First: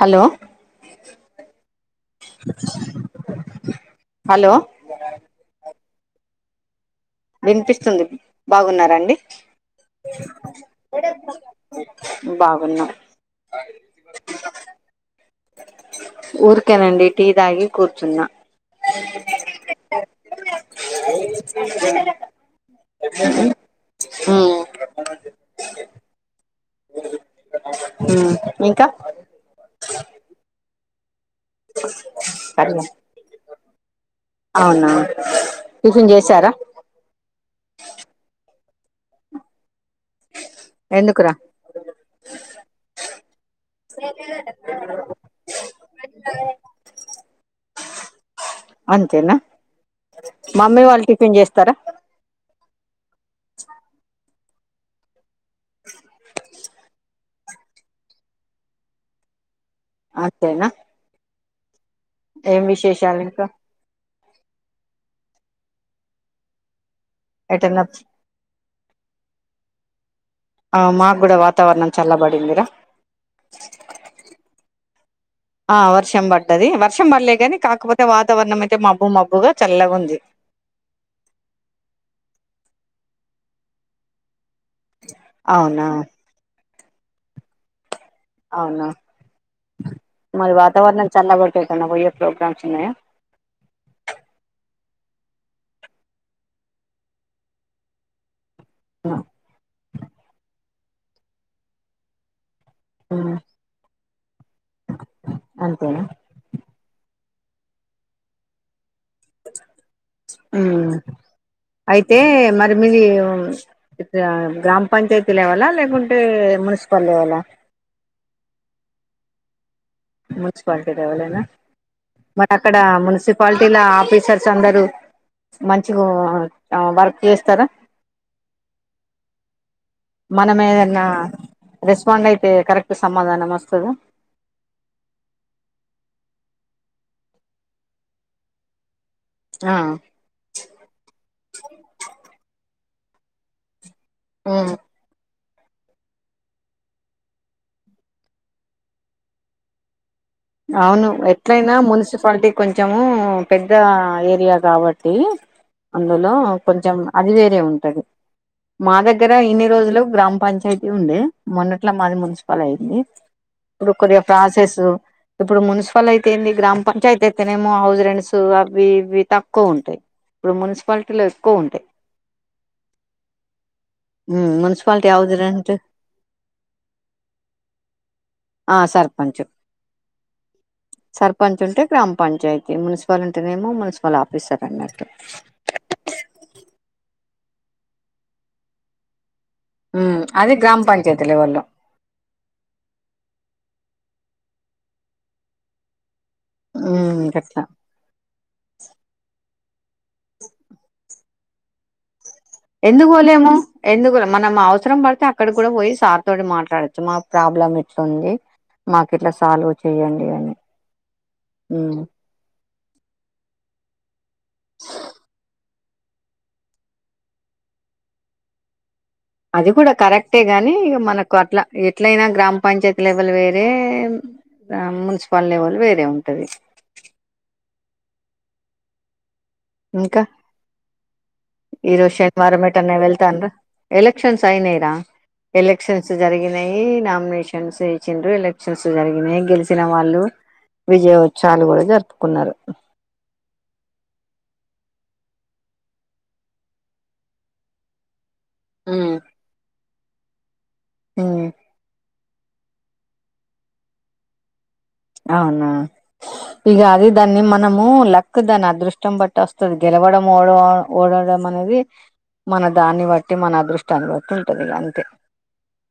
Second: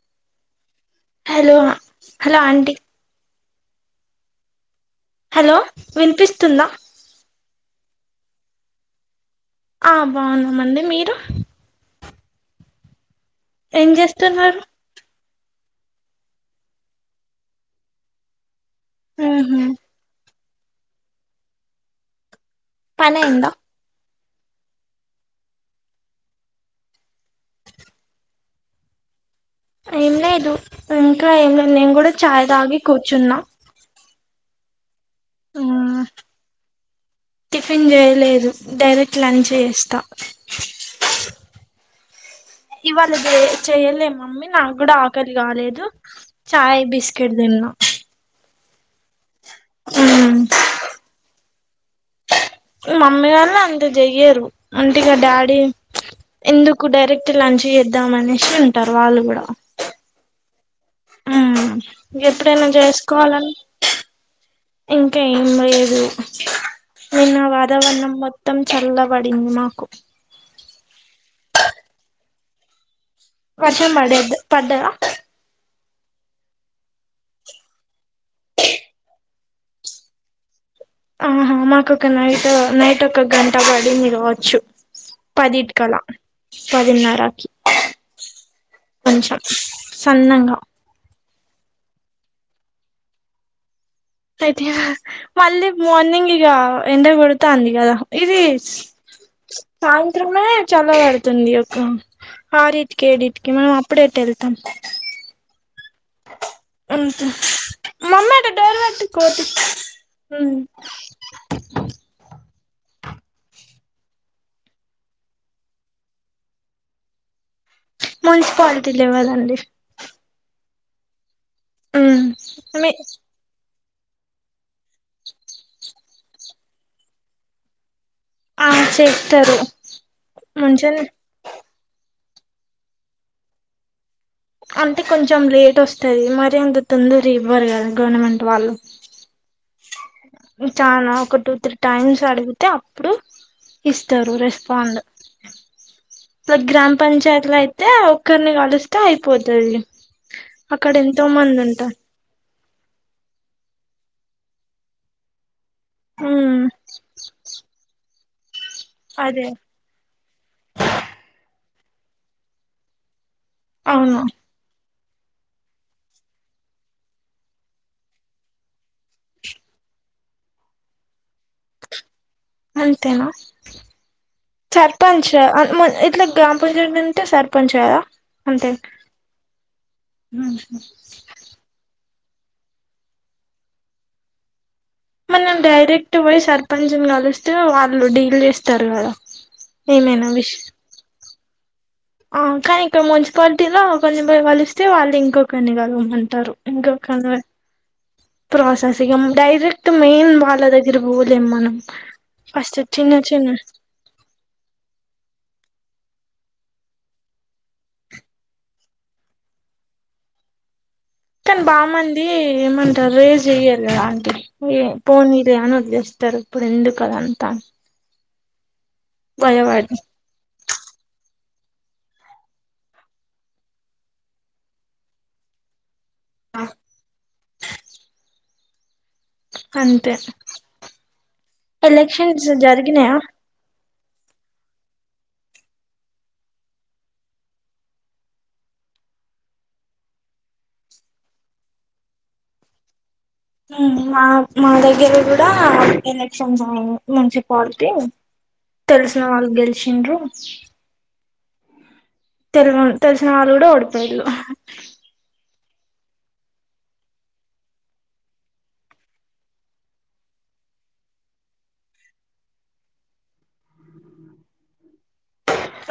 Hello hello hello aunty hello hello విన్పిస్తుందా విన్పిస్తుంది బాగున్నారాండి ఆ బాగున్నామండి మీరు బాగున్నా ఏం చేస్తున్నారు ఊర్కేనండి టీ దాగీ కూర్చున్నా ఉహు [inaudible] పనైందా ఉ ఇంకా ఏం లేదు ఇంకా ఏంలే నేన్గూడా చాయ్ తాగి కూర్చున్నా అవునా ఉమ్ టిఫన్ చేశారా టిఫిన్ చేయలేదు డైరెక్ట్ లంచ్చేస్తా ఎందుకురా ఇవ్వాళ చెయ్ చెయలే మమ్మీ నాక్కూడా ఆకలి కాలేదు చాయ్ బిస్కెట్ తిన్న అంతేనా ఉమ్ మమ్మీ వాళ్లు టిఫిన్ చేస్తారా మమ్మీ వాళ్ళు అంతా చెయ్యరు అంటిగా డ్యాడి ఎందుకు డైరెక్ట్ ఇప్పుడు లంచ్ చేద్దామనేషి ఉంటారు వాళ్ళు కూడా అత్తేనా ఆ ఎప్పుడైనా విశేషాలు ఇంకా చేస్కోవాలన్ ఇంకా ఏం లేదు నిన్న ఎటన్నా వాతావరణం మొత్త్ మొత్తం చల్లబడింది మాకు ఆ మాగ్కూడా వాతావరణం చల్లబడిందిరా వర్షం బడేద్ పడ్డదా ఆ వర్షం పడ్డది వర్షం పల్లేగాని కాక్పోతే వాతావరణం అయితే మబ్బు మబ్బుగా చల్లగా ఉంది ఆహా మాక్కొక నైట్ నైట్ ఒక గంట పడ్డింది కావోచ్చు అవునా పదిట్కాల పదినరకి అవునా కొంచం సన్నంగా చల్లబాడ్తే ఎట్టన్నా పోయే ప్రోగ్రామ్స్ ఉన్నాయా అయితే మళ్ళీ మార్నింగ్ ఇగ ఎండాకొడ్తాంది కదా ఇది అ సాయంత్రమే చల్లపడ్తుంది ఒక ఆర్రిట్కి మ్మ్ ఏడింట్కి మ అప్పుడేటేల్తం అంతేనా అంతే మమ్మీ అటు డైల్ పెట్టు ఉమ్ అయితే మరి మీది అయితే గ్రా గ్రామ్ పంచాయతీ లెవెల లేకుంటే మున్సిపల్ లెవెల మున్స్ పాల్టీ లెవాల్ అండి మున్స్పాల్టీ లెవెలేనా మరి అక్కడ మీ మున్సి క్వాల్టీల ఆఫీసర్స్ అందరు మంచిగు ఆ వర్క్ చేస్తారా ఆ చెత్తారు మనం ఏదన్నా రెస్పాండ్ అయితే కరెక్ట్ సమాధానం ఒస్తాదా అంటే కొంచం లేట్ ఒస్తాది మరి అంత తొందర్ ఇవ్వరు కదా గొర్నమెంట్ వాళ్ళు అ చాలా ఒక టూ త్రీ టైమ్స్ అడుగుతే అప్పుడు ఇస్తారు రెస్పాండ్ ఇట్లా గ్రామ్ పంచాయతీలు అయితే ఒక్కర్ని కలుస్తే అయిపోతాది అవ్ను ఎట్లయినా మున్సిపాల్టీ కొంచము పెద్ద ఏరియా కాబట్టి అందులో ఉమ్ కొంచం అది వేరే ఉంటది మా దగ్గర అదే ఇన్ని రోజులు గ్రామ్ పంచాయ్ ఉండే మొన్నట్లా మాది మున్సిపల్ అయింది ఇప్పుడు అవును కొద్దిగా ప్రాసెస్ సు ఇప్పుడు మున్సిపల్ అయితే ఏంది గ్రామ్ పంచాయతీ అయితేనేమో హౌస్ రెంట్స్ సు అవి ఇవి తక్కువ్ ఉంటాయి ఇప్పుడు మున్స్పాల్టీల అంతేనా మున్సిపాలిటీ సర్పంచ్ హౌస్ ఆ అన్ రెంట్ మల్ ఇట్లా గ్రామ్ పంచాయతీ ఉంటే సర్పంచ్ గదా ఆ సర్పంచు ఉహూ సర్పంచ్ ఉంటే గ్రామ్ పంచాయతీ మున్సిపల్ ఉంటేనేమో మున్సిపల్ ఆఫీసర్ అన్నట్టు మనం డైరెక్ట్ పోయి సర్పంచ్ ని కలిస్తే వాళ్ళు డీల్ చేస్తారు కదా ఉమ్ ఏమైనా అది విష్ గ్రామ్ పంచాయత్ లెవెల్లో ఆ కానీ ఇక్కడ్ మున్సిపాల్టీలో కొంచం పోయి కలిస్తే వాల్ ఇంకొకర్నిగాల్వమంటారు ఉమ్ ఇంకొకరు అని గట్లా ప్రోసెస్ ఇగ డైరెక్ట్ మెయిన్ వాళ్లదేగ్గరిక్ బొ లేమ్ మనం ఫస్ట్ చిన్న చిన్న ఎందుకురా మనం అవ్స్రం పడ్తే అక్కడ్ కూడా పోయి సార్ తోటి మాట్లాడచ్చు మా ప్రాబ్లం ఇట్లుంది మాక్ ఇట్లా సాల్వ్ చెయ్యండి అని కాని ఉమ్, బాగుమంది ఏమంటారు రేజ్ చెయ్యారు కదా ఆంటీ ఎ పోనిలే అని వదిలేస్తారు ఇప్పుడు ఎందుకు అదిఅంతా అది కూడా కరెక్ట్ ఎ గాని ఇగా మనకు అట్లా ఎట్లయినా గ్రామ పంచాయతీ లెవెల్ వేరే ఆమ్ మున్సిపల్ లెవెల్ వేరే ఉంటది అంతే ఇంకా ఈరోజు ఎలక్షన్స్ శనివారం ఏటన్న జరిగినాయా వెళ్తాన్రా ఎలక్షన్స్ అయినైరా ఎలక్షన్స్ జరిగినాయి నామినేషన్స్ ఎచ్చిన్రు ఎలక్షన్స్ జరిగినాయి గెలిసిన వాళ్ళు విజయోత్సవాలు కూడా జరుపుకున్నారు ఉమ్ మా మా దగ్గర కూడా ఎలక్షన్స్ అయినై మున్సిపాలిటీ ఉమ్, తెల్సనా వాల్ గెలిసింరు ఉమ్ తెలిన్ తెలిసిన వాళ్ళు కూడా ఓడిపోయళు అవునా ఇక అది దాన్ని మనము లక్ దాన్ని అదృష్టం బట్టి వస్తుంది గెలవడం ఓడవడంము ఓడడం అనేది మన దాన్ని బట్టి మన అదృష్టాన్ని బడుతుంటది ఇగ అంతే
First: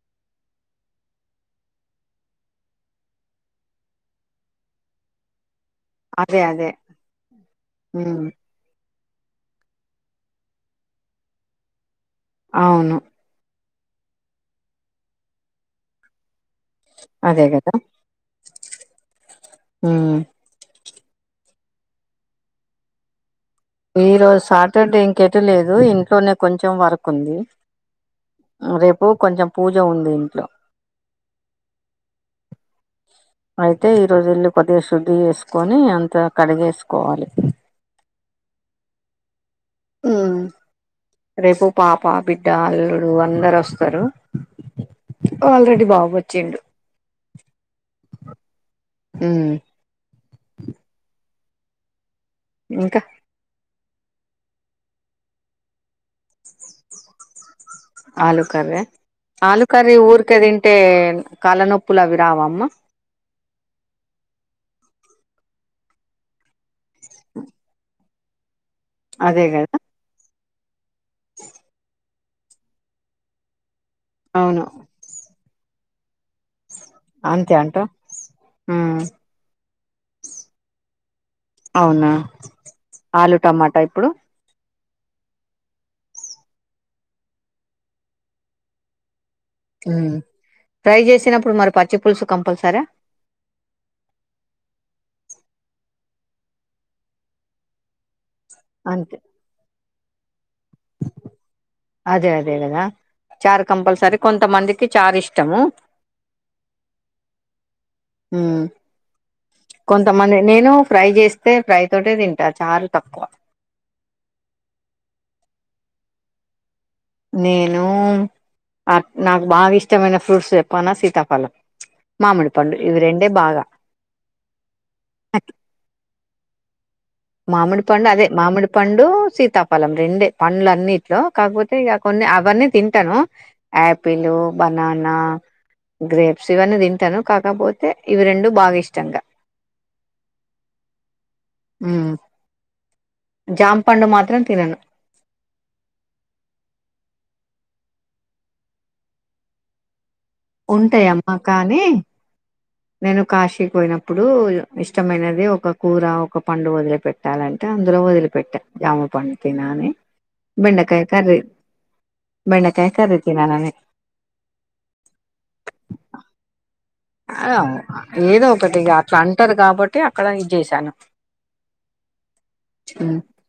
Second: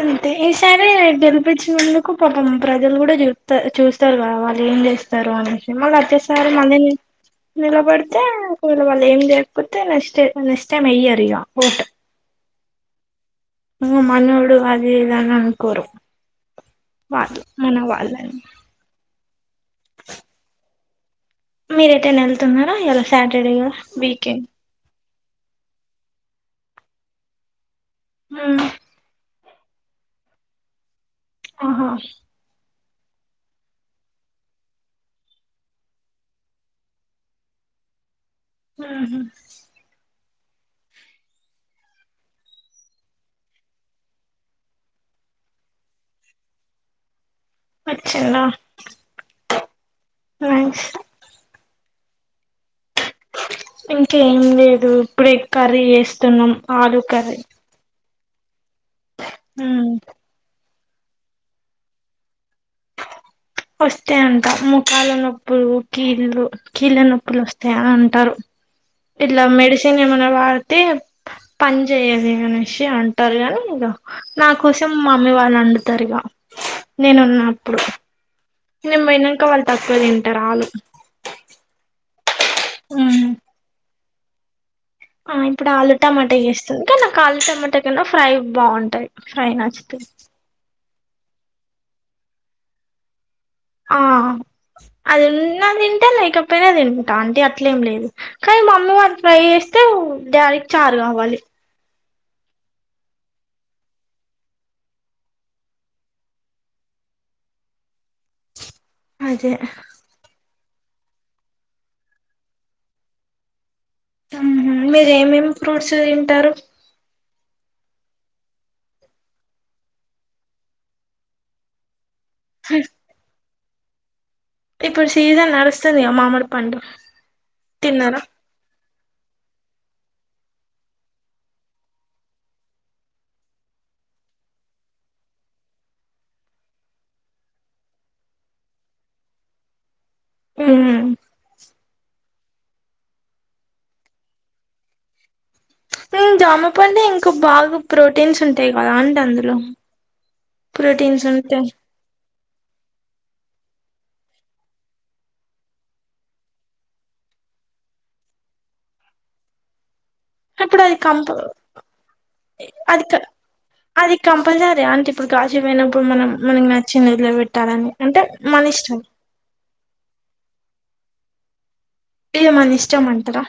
అంతే ఈసారి గెలిపించినందుకు పాపం ప్రజలు కూడా చూస్త చూస్త ఇస్తారు కదా వాళ్ళు ఏం చేస్తారు అనిసి మళ్ళ అదే అతిసారి అదే మళ్ళీ నిలబడితే ఉమ్ కూల వల్ల ఏం చేయకపోతే నెక్స్ట్ నెక్స్ట్ టైం ఎయ్యరు ఇగ ఓటు అవును ను మనోడు అదేద ఇది అనుకోరు వాళ్ళ అదే కదా మన వాళ్ళ హు మీరు ఎటైనా వెళ్తున్నారా ఈరోజు సాటర్డే గా ఈరోజు సాటర్డే ఇంకెటు లేదు ఇంట్లోనే కొంచెం వర్క్ ఉంది హ రేపు కొంచెం పూజ ఉంది ఇంట్లో ఆహా అయితే ఈ రోజు ఇల్లు కొద్దిగా శుద్ధి చేేసుకొని అంత కడిగేసుకోవాలి ఆ ఉమ్ రేపు పాప బిడ్డ అల్లుడు అందరు వస్తారు ఆల్రెడీ బాబు వచ్చిండు అచ్చిందా హు లైన్స్ ఇంకా ఇంకేం లేదు ఇప్పుడే కర్రీ చేస్తున్నాం ఆలు కర్రీ ఆలు కరే ఉమ్ ఆలుకర్రి ఊర్కె తింటే కాలనొప్పులు అవి రావమ్మ వస్తే అంటా ముఖాలనొప్పులు కీళ్ళు కీళ్ళ నొప్పులు వస్తాయా అని అంటారు ఇలా అదే కదా మెడిసిన్ ఏమైనా వాడితే పని చేయవు ఇగానుంచి అంటారు కదా మీరు నా అవును కోసం మమ్మీ వాళ్ళు వండుతారుగా అంతే నేనున్నప్పుడు అంటావ్ ఉమ్ మేను పోనాక వాళ్ళు తక్కువ తింటారుళ్ళు ఆలు అవునా ఉమ్ ఆలు టమాటా ఇప్పుడు ఆ ఇప్పుడు ఆలు టమాటా చేస్తుంది కానీ ఆలు టమాటా కన్నా ఫ్రై బాగుంటాయి ఫ్రై నచ్చ ఉ ఫ్రై చేసినప్పుడు మరి పచ్చి పులుసు కంపల్సరా ఆ అది ఉన్న తింటా లేకపోయినా తింటంటా అంటే అట్లేం లేదు కానీ మమ్మీ వాళ అంతే ఫ్రై చేస్తే డాడీకి చారు కావాలి అదే అదే కదా చార్ కంపల్సరీ కొంతమందికి చార్ ఇష్టము హూ అదే మళ్లీ నేను ఫ్రై చేస్తే ఫ్రై తోటే తింటా చారు తక్కువ ఉహు మీర ఏమేమి ఫ్రూట్స్ తింటారు నేను నాకు బాగా ఇష్టమైన ఫ్రూట్స్ చెప్పానా సీతాఫలం మామిడిపండు ఇవి రెండే బాగా ఇప్పుడు సీజన్ నడుస్తుంది గా మామిడిపండు మామిడి పండు అదే మామిడి పండు సీతాఫలెం రెండే పండ్లు అన్నిట్లో కాకపోతే ఇక కొన్ని అవన్నీ తింటాను యాపిల్ బనానా గ్రేప్స్ ఇవన్నీ తింటాను కాకపోతే ఇవి రెండు బాగా ఇష్టంగా ఉమ్ ఉ జాంపండు మాత్రం తినను జామపండు ఇంకా బాగ ప్రోటీన్స్ ఉంటాయి కదా అండి అందులో ప్రోటీన్స్ ఉంటాయమ్మా ఉంటాయి కానీ నేను కాశీ పోయినప్పుడు ఇష్టమైనది ఒక కూర ఒక పండు వదిలిపె ట్టాలంట అందులో వదిలిపెట్ట జామ పండు తిన అని ఇప్పుడు అది బెండకాయ కంప కరీ బెండకాయ్ అది కర్రీ తినని అది కంపల్సరీ అంటే ఇప్పుడు గాజు పోయినప్పుడు మనం మనం ఏదో ఒకటి అట్ల అంటారు కాబట్టి అక్కడ ఇది చేసాను ఇగ మన ఇష్టంమంటార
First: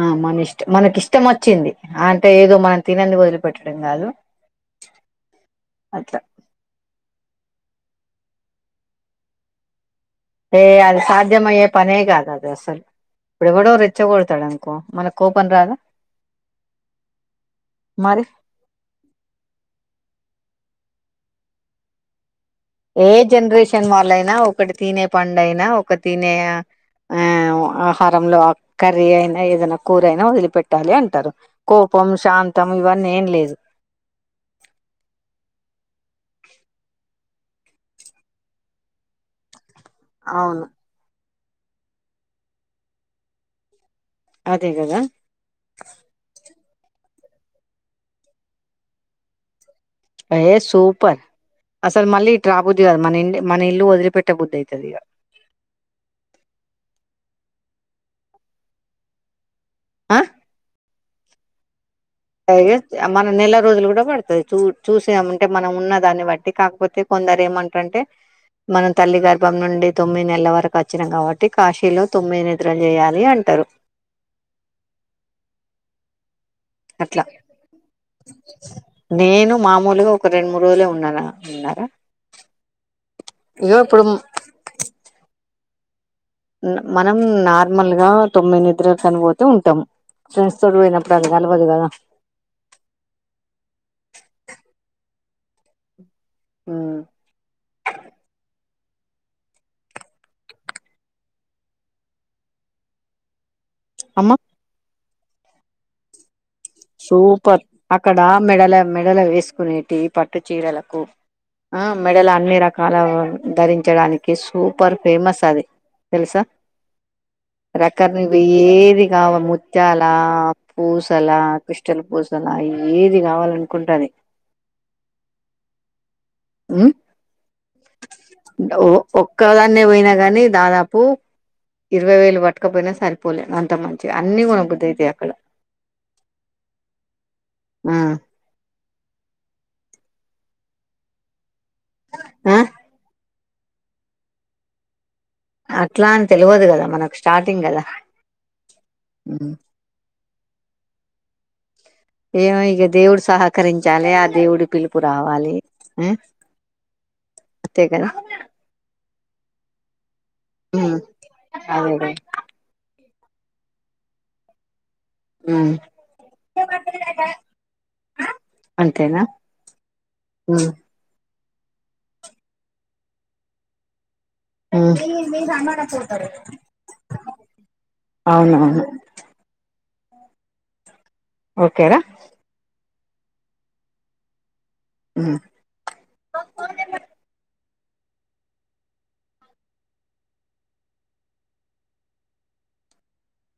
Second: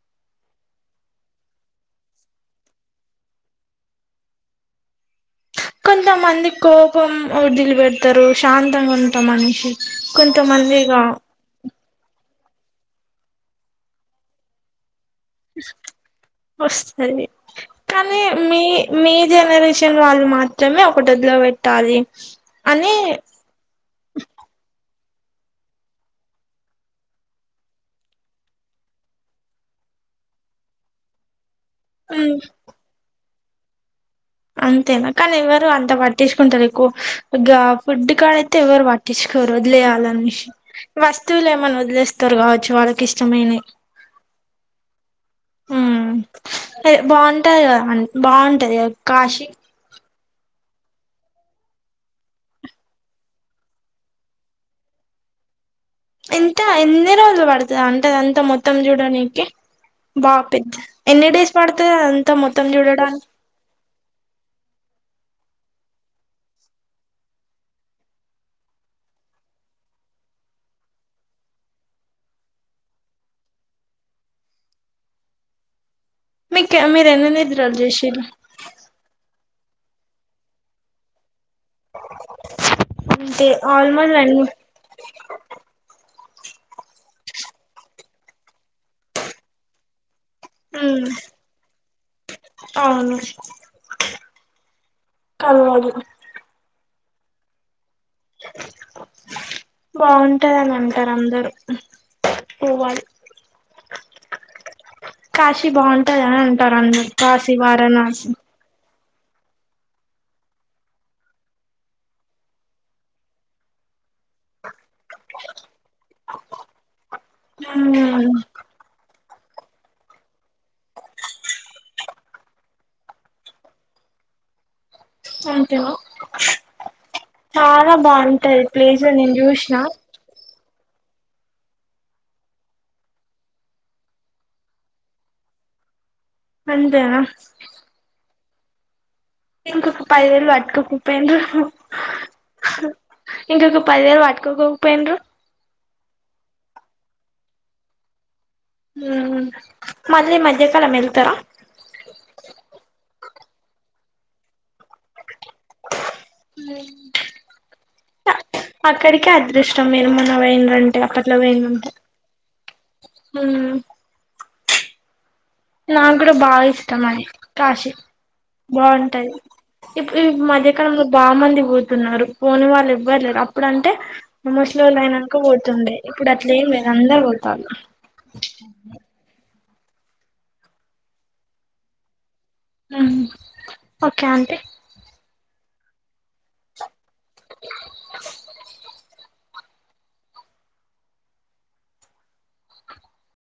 ఆ మన ఇష్ట మనకి ఇష్టం వచ్చింది అంటే ఏదో మనం [unintelligible] వదిలిపెట్టడం కాదు అట్లా కొంతమంది కోపం వదిలి పెడతారు శాంతం ఉంటాం మనిషి ఏ కొంతమంది ఇగ అది సాధ్యమయ్యే పనే కాదు అది అసలు ఇప్పుడు కూడ రెచ్చగొడతాడు మనకు కోపం రాదు వస్తది కానీ మరి మీ మీ జనరేషన్ వాళ్ళు మాత్రమే ఒకటి వదిలి పెట్టాలి అని ఏ జనరేషన్ వాళ్ళైన ఒకటి తినే పండు అయినా ఒక తినే ఆ ఆహారంలో కర్రీ అయిన ఏదైనా కూరయిన వదిలి పెట్టాలి అంటారు కోపం శాంతం ఇవన్నీ ఏం లేదు అంతేనా కానీ ఎవరు అంత పట్టించు కుంటారు ఎక్కువ ఫుడ్ కాడ అయితే ఎవరు పట్ట [unintelligible] వదిలేయాలని అవును వస్తువులు ఏమైనా వదిలేస్తారు కావచ్చు వాళ్ళకి ఇష్టమైనవి అదే కద బాగుంటాద బాగుంటాద కాశీ అయ సూపర్ అసలు మళ్ళీ ఇ ట రాబుద్ధది కదా మన ఇ మన ఇల్లు వదిలిపెట్టే బుద్ధి అవుతుది ఇగ ఎంత ఎన్ని రోజులు పడుతుంది అంటే ఆదంతామొత్తం చూడనికి ఆ బాగా పెద్ద ఎన్ని డేస్ పడుత అ మన నెల రోజులు కూడ పడతాయ్ చూ చూసామంటే మనం ఉన్న దాన్ని బట్టి కాకపోతే కొందరు ఏమంటారంటే మన తల్లి గర్భం నుండి తొమ్మిది నెలల వరకు వచ్చినాం కాబట్టి కాశీలో తొమ్మిది నిద్రలు చేయాలి అంటారు మీ మీరు అట్లా ఎన్ని నిద్రలు [unintelligible] నేను మామూలుగ ఒక రెండు మూడు రోజులే ఉన్నాను ఉన్నా [unintelligible] మనం నార్మల్ గా తొమ్మిది నిద్రలు కని పోతే ఉంటాము ఫ్రెండ్స్ తోటి ఉమ్ పోయినప్పుడు అది [unintelligible] అవును కలవదు ఉ బాగుంటందని అంటారు అందరు పోవాలి అమ్మా కాశీ బాగుంటంది అని అంటారు అందరు కాశీ సూపర్ అక్కడ వారణాసి మెడల మెడల వేసుకునేటి పట్టు చీరలకు ఆ మెడలు అన్ని రకాల ధరించడాని సూపర్ ఫేమస్ అది తెలుసా ఉమ్ [unintelligible] [unintelligible] ముత్యాల పూసల కిష్టల పూసలా అ ఏది కావాలనుకుంటే అది అంతేన ఓ చూసిన ఒక్కదాన్నే పొయినా గాని దాదాపు. ఇరవై వేలు పట్టకపోయినా సరిపోలే అంత మంచిగ అన్నీ కొనబద్దైతయి అక్కడా. అంతేనా ఆ ఇంకొక పది వేలు పట్టుక పోక పొయిండ్రు. ఆ ఇంకొక పదివేలు పట్టుకోకపోయిండ్రు. అట్లా అని తెలవదు గదా మనక్ స్టార్టింగ్ గదా. ఊఊ మళ్ళీ ఈ మధ్యకాలం వెళ్తరా. ఏమో ఇగ దేవుడు సహకరించాలే ఆ దేవుడి పిలుప్ అంతే కదా అక్కడికే అదృశ ష్టం మీరు మొన్నా పోయిన్ ఉమ్ రంటే అప్పట్లో పోయిన్ రంటే. అదే కదా ఉమ్ నాక్ గూడా బాగా ఇష్టం అండి కాశీ అంతేనా బాగుంటది ఇప్పుడు ఈ ఉమ్ మధ్యకాలంలో బా మంది పోతున్నారు పోని వాళ్ళు ఎవ్వర్లేరు అప్పుడంటే. ఉమ్ ముస్లోళ్ళు అయినంక పోతుండే ఇప్పుడు అట్లేం లేదు అందరు పోతాన్లు. అవునవును ఓకేరా ఓకే ఆంటీ ఉ